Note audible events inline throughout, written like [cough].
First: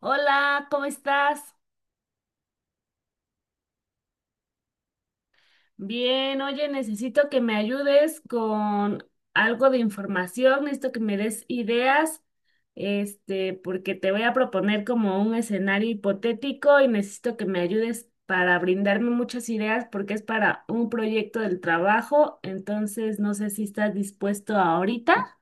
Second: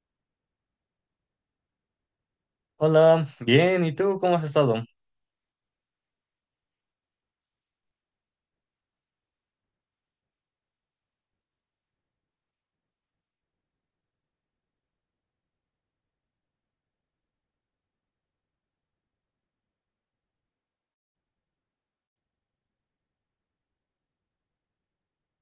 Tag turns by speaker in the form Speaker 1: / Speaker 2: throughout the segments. Speaker 1: Hola, ¿cómo estás?
Speaker 2: Hola, bien, ¿y tú cómo has estado?
Speaker 1: Bien, oye, necesito que me ayudes con algo de información, necesito que me des ideas, este, porque te voy a proponer como un escenario hipotético y necesito que me ayudes para brindarme muchas ideas porque es para un proyecto del trabajo, entonces no sé si estás dispuesto ahorita.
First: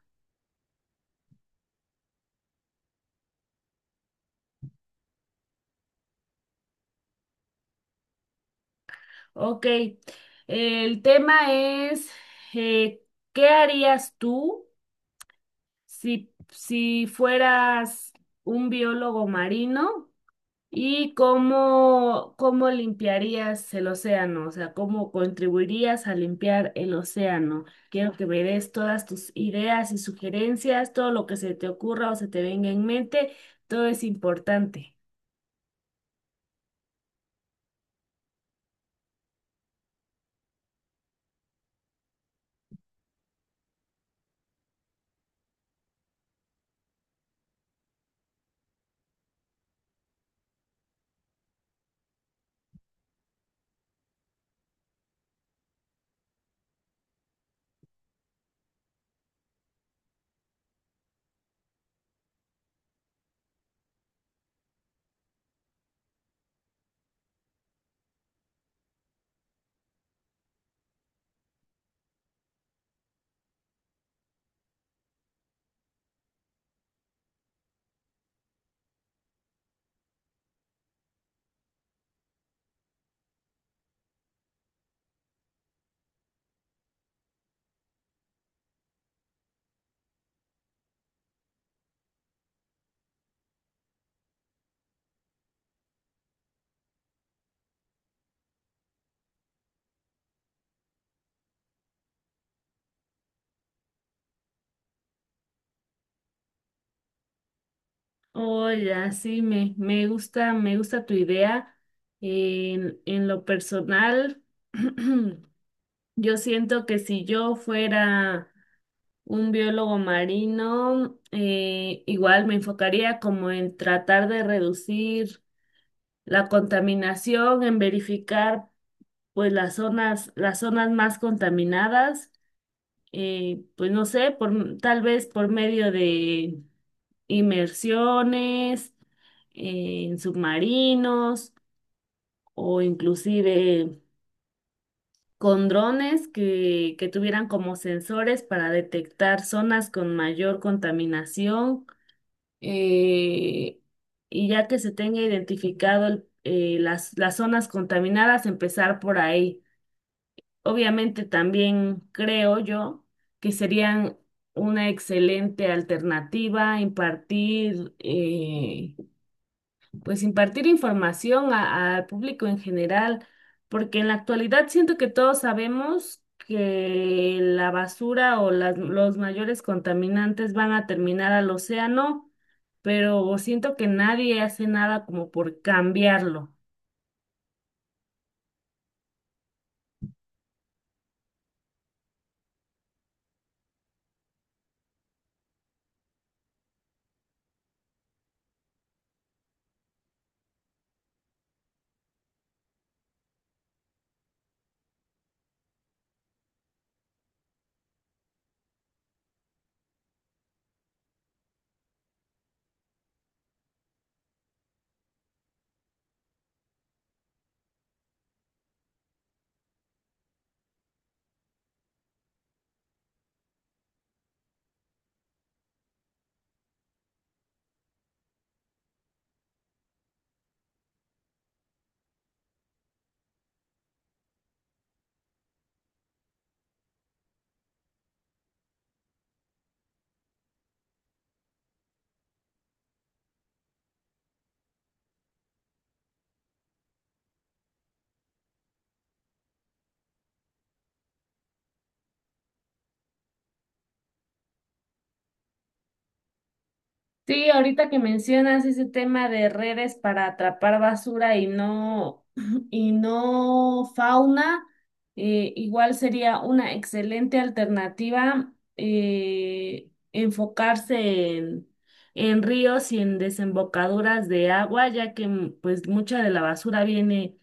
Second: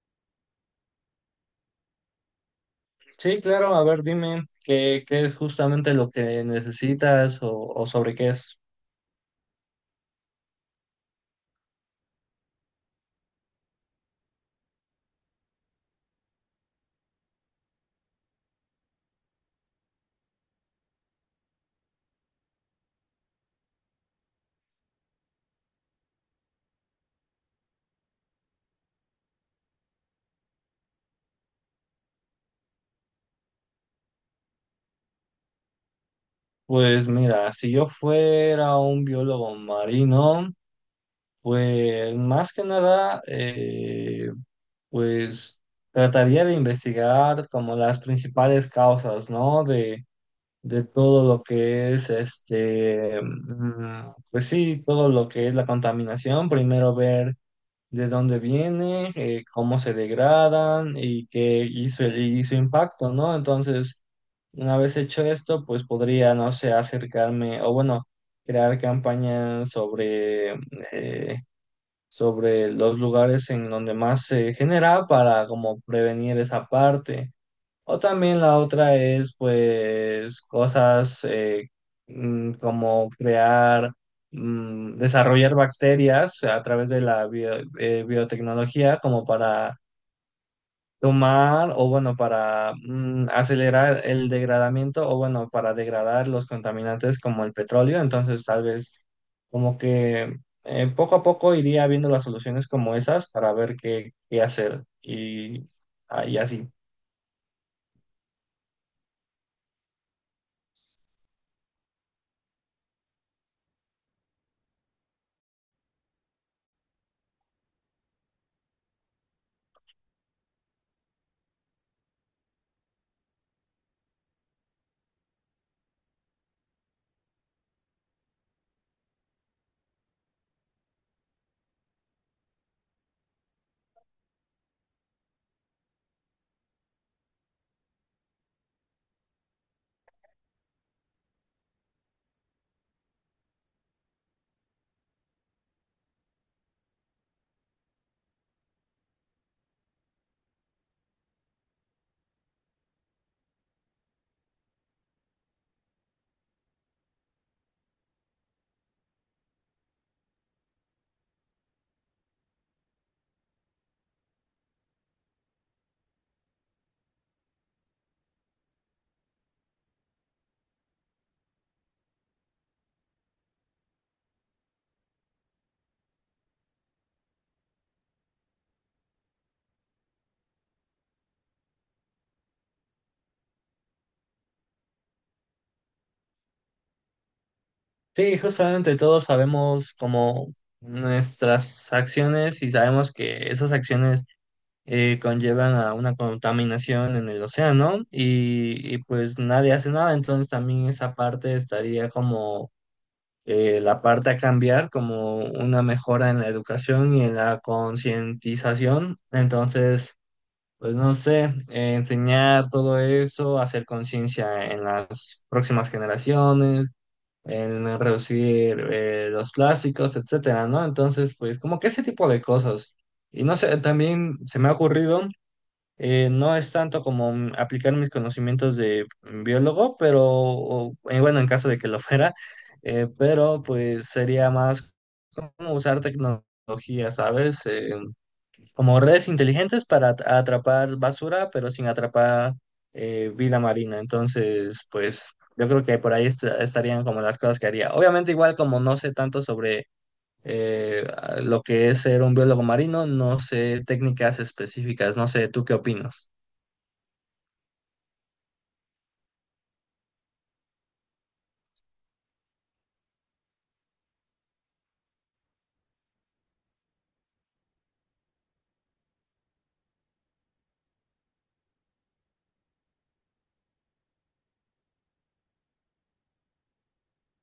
Speaker 2: Sí, claro, a ver, dime qué es justamente lo que necesitas o sobre qué es.
Speaker 1: Ok, el tema es, eh, ¿qué harías tú? Si fueras un biólogo marino y cómo limpiarías el océano, o sea, cómo contribuirías a limpiar el océano. Quiero que me des todas tus ideas y sugerencias, todo lo que se te ocurra o se te venga en mente, todo es importante.
Speaker 2: Pues mira, si yo fuera un biólogo marino, pues más que nada, pues trataría de investigar como las principales causas, ¿no? De todo lo que es este, mm, pues sí, todo lo que es la contaminación. Primero ver de dónde viene, cómo se degradan y qué hizo, y su impacto, ¿no? Entonces, una vez hecho esto, pues podría, no sé, acercarme o bueno, crear campañas sobre, eh, sobre los lugares en donde más se genera para como prevenir esa parte. O también la otra es, pues, cosas mm, como crear, mm, desarrollar bacterias a través de la biotecnología como para tomar o, bueno, para mm, acelerar el degradamiento o, bueno, para degradar los contaminantes como el petróleo. Entonces, tal vez como que poco a poco iría viendo las soluciones como esas para ver qué hacer y, ah, y así.
Speaker 1: Hola, sí, me gusta, me gusta tu idea. En lo personal, [clears throat] yo siento que si yo fuera un biólogo marino, igual me enfocaría como en tratar de reducir la contaminación, en verificar pues las zonas más contaminadas, pues no sé, por, tal vez por medio de inmersiones en submarinos o inclusive con drones que tuvieran como sensores para detectar zonas con mayor contaminación eh, y ya que se tenga identificado las zonas contaminadas, empezar por ahí. Obviamente también creo yo que serían una excelente alternativa impartir pues impartir información al público en general, porque en la actualidad siento que todos sabemos que la basura o las, los mayores contaminantes van a terminar al océano, pero siento que nadie hace nada como por cambiarlo.
Speaker 2: Sí, justamente todos sabemos como nuestras acciones y sabemos que esas acciones conllevan a una contaminación en el océano y pues nadie hace nada, entonces también esa parte estaría como la parte a cambiar, como una mejora en la educación y en la concientización, entonces pues no sé, enseñar todo eso, hacer conciencia en las próximas generaciones en reducir los plásticos, etcétera, ¿no? Entonces, pues como que ese tipo de cosas. Y no sé, también se me ha ocurrido, no es tanto como mm, aplicar mis conocimientos de mm, biólogo, pero o, bueno, en caso de que lo [laughs] fuera, pero pues sería más como usar tecnología, ¿sabes? Como redes inteligentes para atrapar basura, pero sin atrapar vida marina. Entonces, pues yo creo que por ahí estarían como las cosas que haría. Obviamente, igual como no sé tanto sobre eh, lo que es ser un biólogo marino, no sé técnicas específicas, no sé, ¿tú qué opinas?
Speaker 1: Sí, ahorita que mencionas ese tema de redes para atrapar basura y no, [clears throat] y no fauna, igual sería una excelente alternativa enfocarse en ríos y en desembocaduras de agua, ya que pues mucha de la basura viene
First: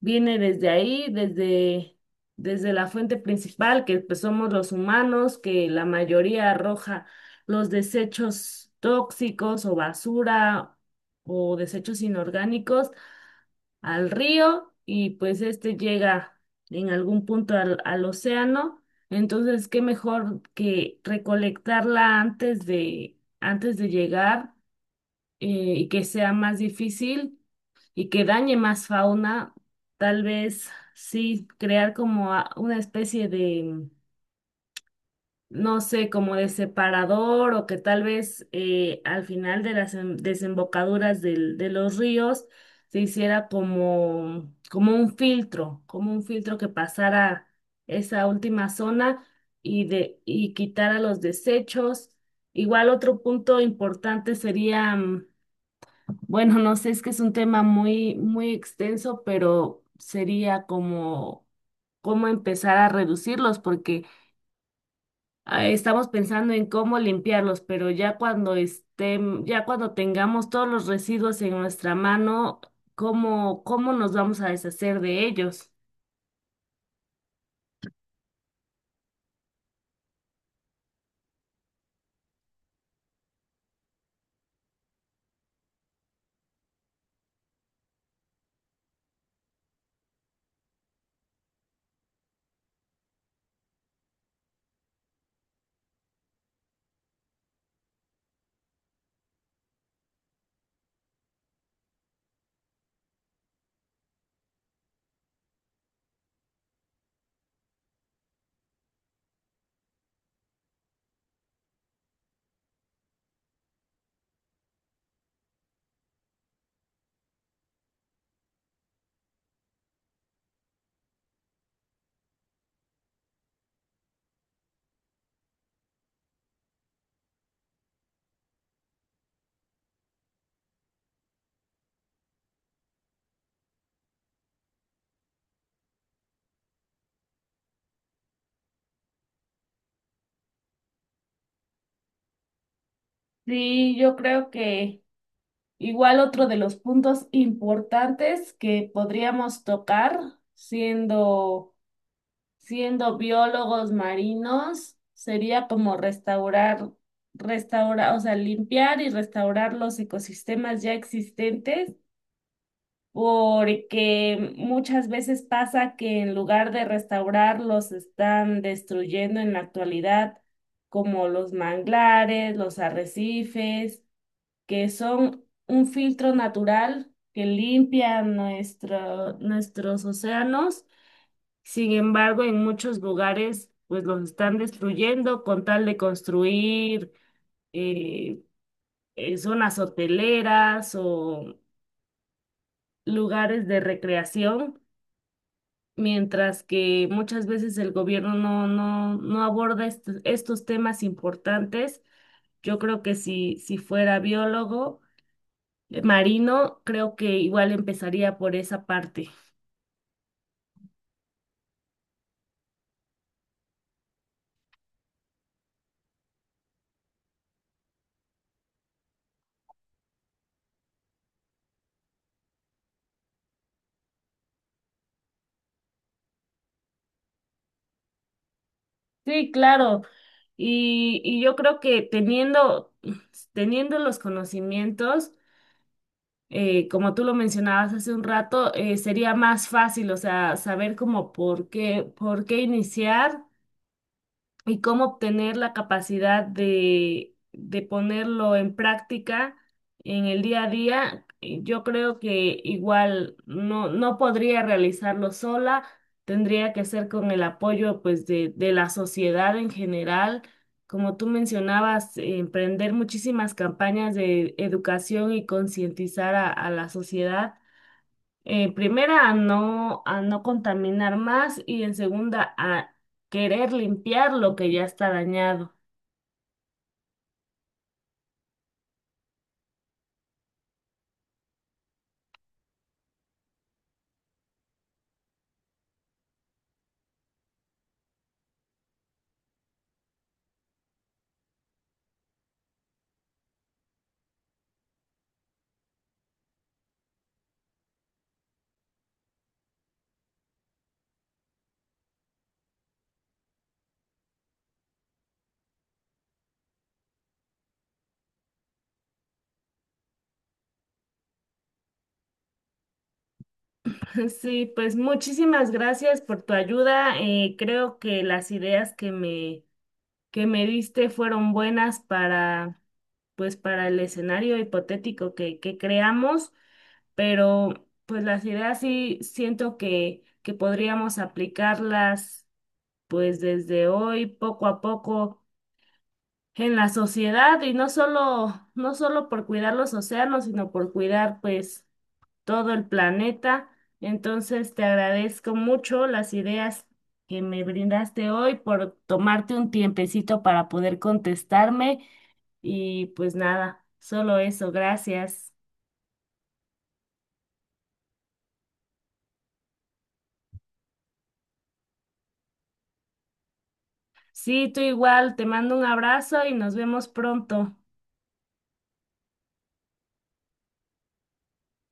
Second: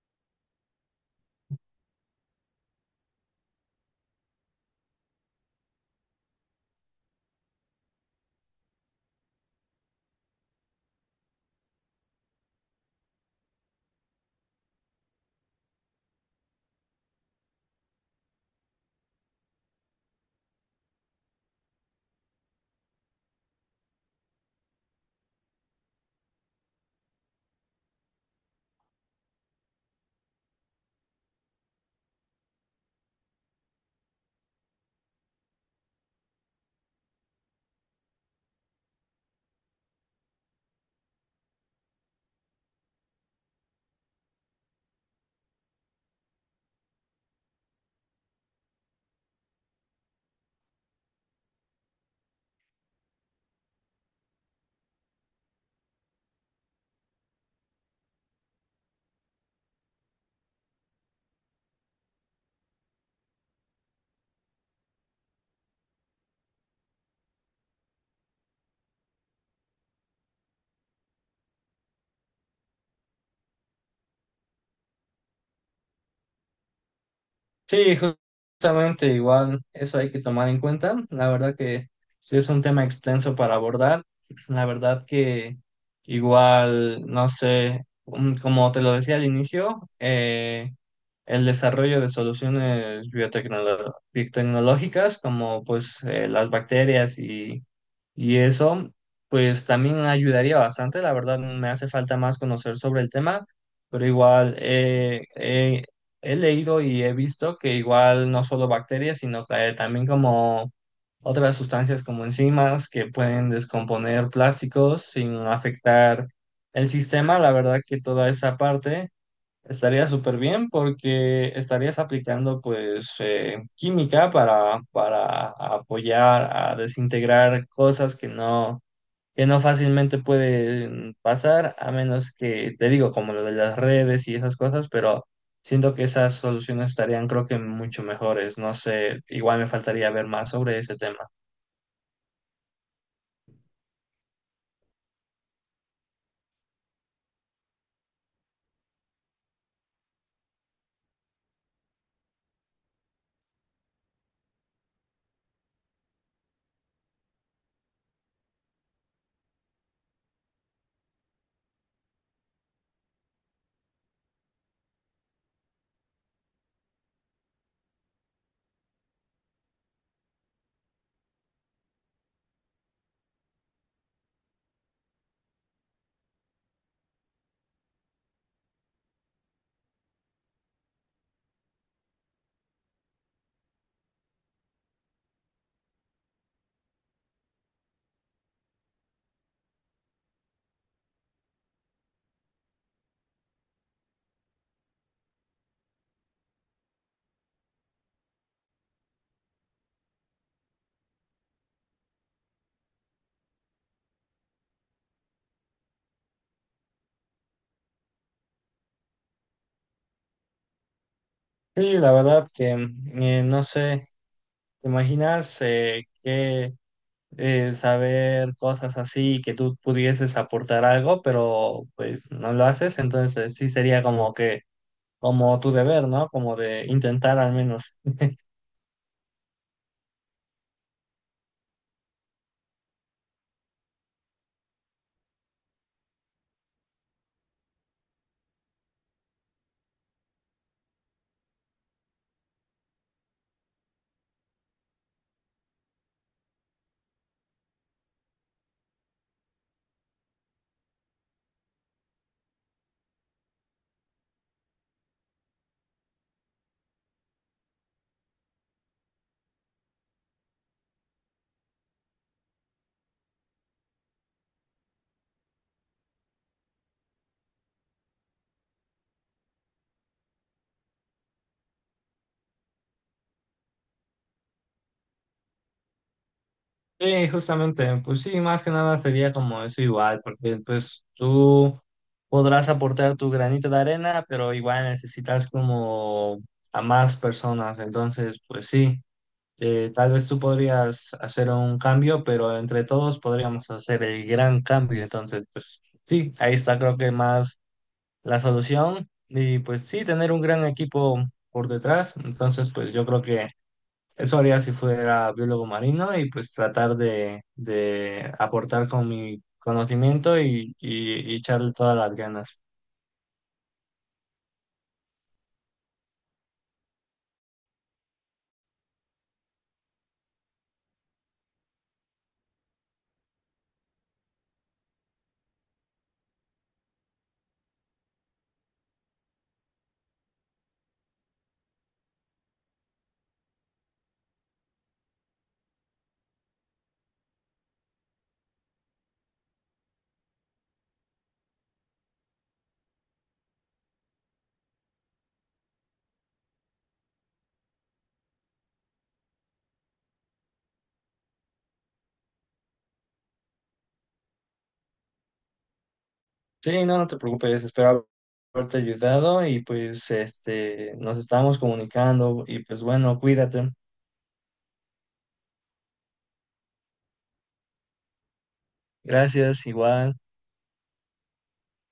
Speaker 1: viene desde ahí, desde, desde la fuente principal, que pues, somos los humanos, que la mayoría arroja los desechos tóxicos o basura o desechos inorgánicos al río y pues este llega en algún punto al, al océano. Entonces, qué mejor que recolectarla antes de llegar eh, y que sea más difícil y que dañe más fauna, tal vez sí crear como una especie de, no sé, como de separador o que tal vez al final de las desembocaduras de los ríos se hiciera como, como un filtro que pasara esa última zona y, de, y quitara los desechos. Igual otro punto importante sería bueno, no sé, es que es un tema muy, muy extenso, pero sería como cómo empezar a reducirlos, porque estamos pensando en cómo limpiarlos, pero ya cuando estén, ya cuando tengamos todos los residuos en nuestra mano, ¿cómo, cómo nos vamos a deshacer de ellos?
Speaker 2: Sí, justamente igual eso hay que tomar en cuenta. La verdad que sí es un tema extenso para abordar. La verdad que igual, no sé, mm, como te lo decía al inicio, el desarrollo de soluciones biotecnológicas como pues las bacterias y eso, pues también ayudaría bastante. La verdad me hace falta más conocer sobre el tema, pero igual... he leído y he visto que igual no solo bacterias, sino que también como otras sustancias como enzimas que pueden descomponer plásticos sin afectar el sistema. La verdad que toda esa parte estaría súper bien porque estarías aplicando pues química para apoyar a desintegrar cosas que no fácilmente pueden pasar, a menos que, te digo, como lo de las redes y esas cosas, pero siento que esas soluciones estarían, creo que, mucho mejores. No sé, igual me faltaría ver más sobre ese tema.
Speaker 1: Sí, yo creo que igual otro de los puntos importantes que podríamos tocar siendo siendo biólogos marinos, sería como restaurar, restaurar, o sea, limpiar y restaurar los ecosistemas ya existentes, porque muchas veces pasa que en lugar de restaurarlos están destruyendo en la actualidad, como los manglares, los arrecifes, que son un filtro natural que limpia nuestro, nuestros océanos. Sin embargo, en muchos lugares, pues los están destruyendo con tal de construir eh, zonas hoteleras o lugares de recreación, mientras que muchas veces el gobierno no aborda estos, estos temas importantes. Yo creo que si fuera biólogo marino, creo que igual empezaría por esa parte.
Speaker 2: Sí, la verdad que, no sé, ¿te imaginas que saber cosas así, que tú pudieses aportar algo, pero pues no lo haces? Entonces sí sería como que, como tu deber, ¿no? Como de intentar al menos.
Speaker 1: Sí, claro. Y yo creo que teniendo, teniendo los conocimientos, como tú lo mencionabas hace un rato, sería más fácil, o sea, saber cómo por qué iniciar y cómo obtener la capacidad de ponerlo en práctica en el día a día, yo creo que igual no, no podría realizarlo sola, tendría que ser con el apoyo pues de la sociedad en general. Como tú mencionabas, emprender muchísimas campañas de educación y concientizar a la sociedad en primera, a no contaminar más y en segunda, a querer limpiar lo que ya está dañado.
Speaker 2: Sí, justamente, pues sí, más que nada sería como eso igual, porque pues tú podrás aportar tu granito de arena, pero igual necesitas como a más personas, entonces pues sí, tal vez tú podrías hacer un cambio, pero entre todos podríamos hacer el gran cambio, entonces pues sí, ahí está creo que más la solución y pues sí, tener un gran equipo por detrás, entonces pues yo creo que... Eso haría si fuera biólogo marino y pues tratar de aportar con mi conocimiento y echarle todas las ganas.
Speaker 1: [laughs] Sí, pues muchísimas gracias por tu ayuda. Creo que las ideas que me diste fueron buenas para, pues, para el escenario hipotético que creamos, pero pues las ideas sí siento que podríamos aplicarlas pues desde hoy, poco a poco en la sociedad y no solo, no solo por cuidar los océanos, sino por cuidar pues todo el planeta. Entonces te agradezco mucho las ideas que me brindaste hoy por tomarte un tiempecito para poder contestarme y pues nada, solo eso, gracias.
Speaker 2: Sí, no, no te preocupes, espero haberte ayudado y pues este, nos estamos comunicando y pues bueno, cuídate.
Speaker 1: Sí, tú igual, te mando un abrazo y nos vemos pronto.
Speaker 2: Gracias, igual.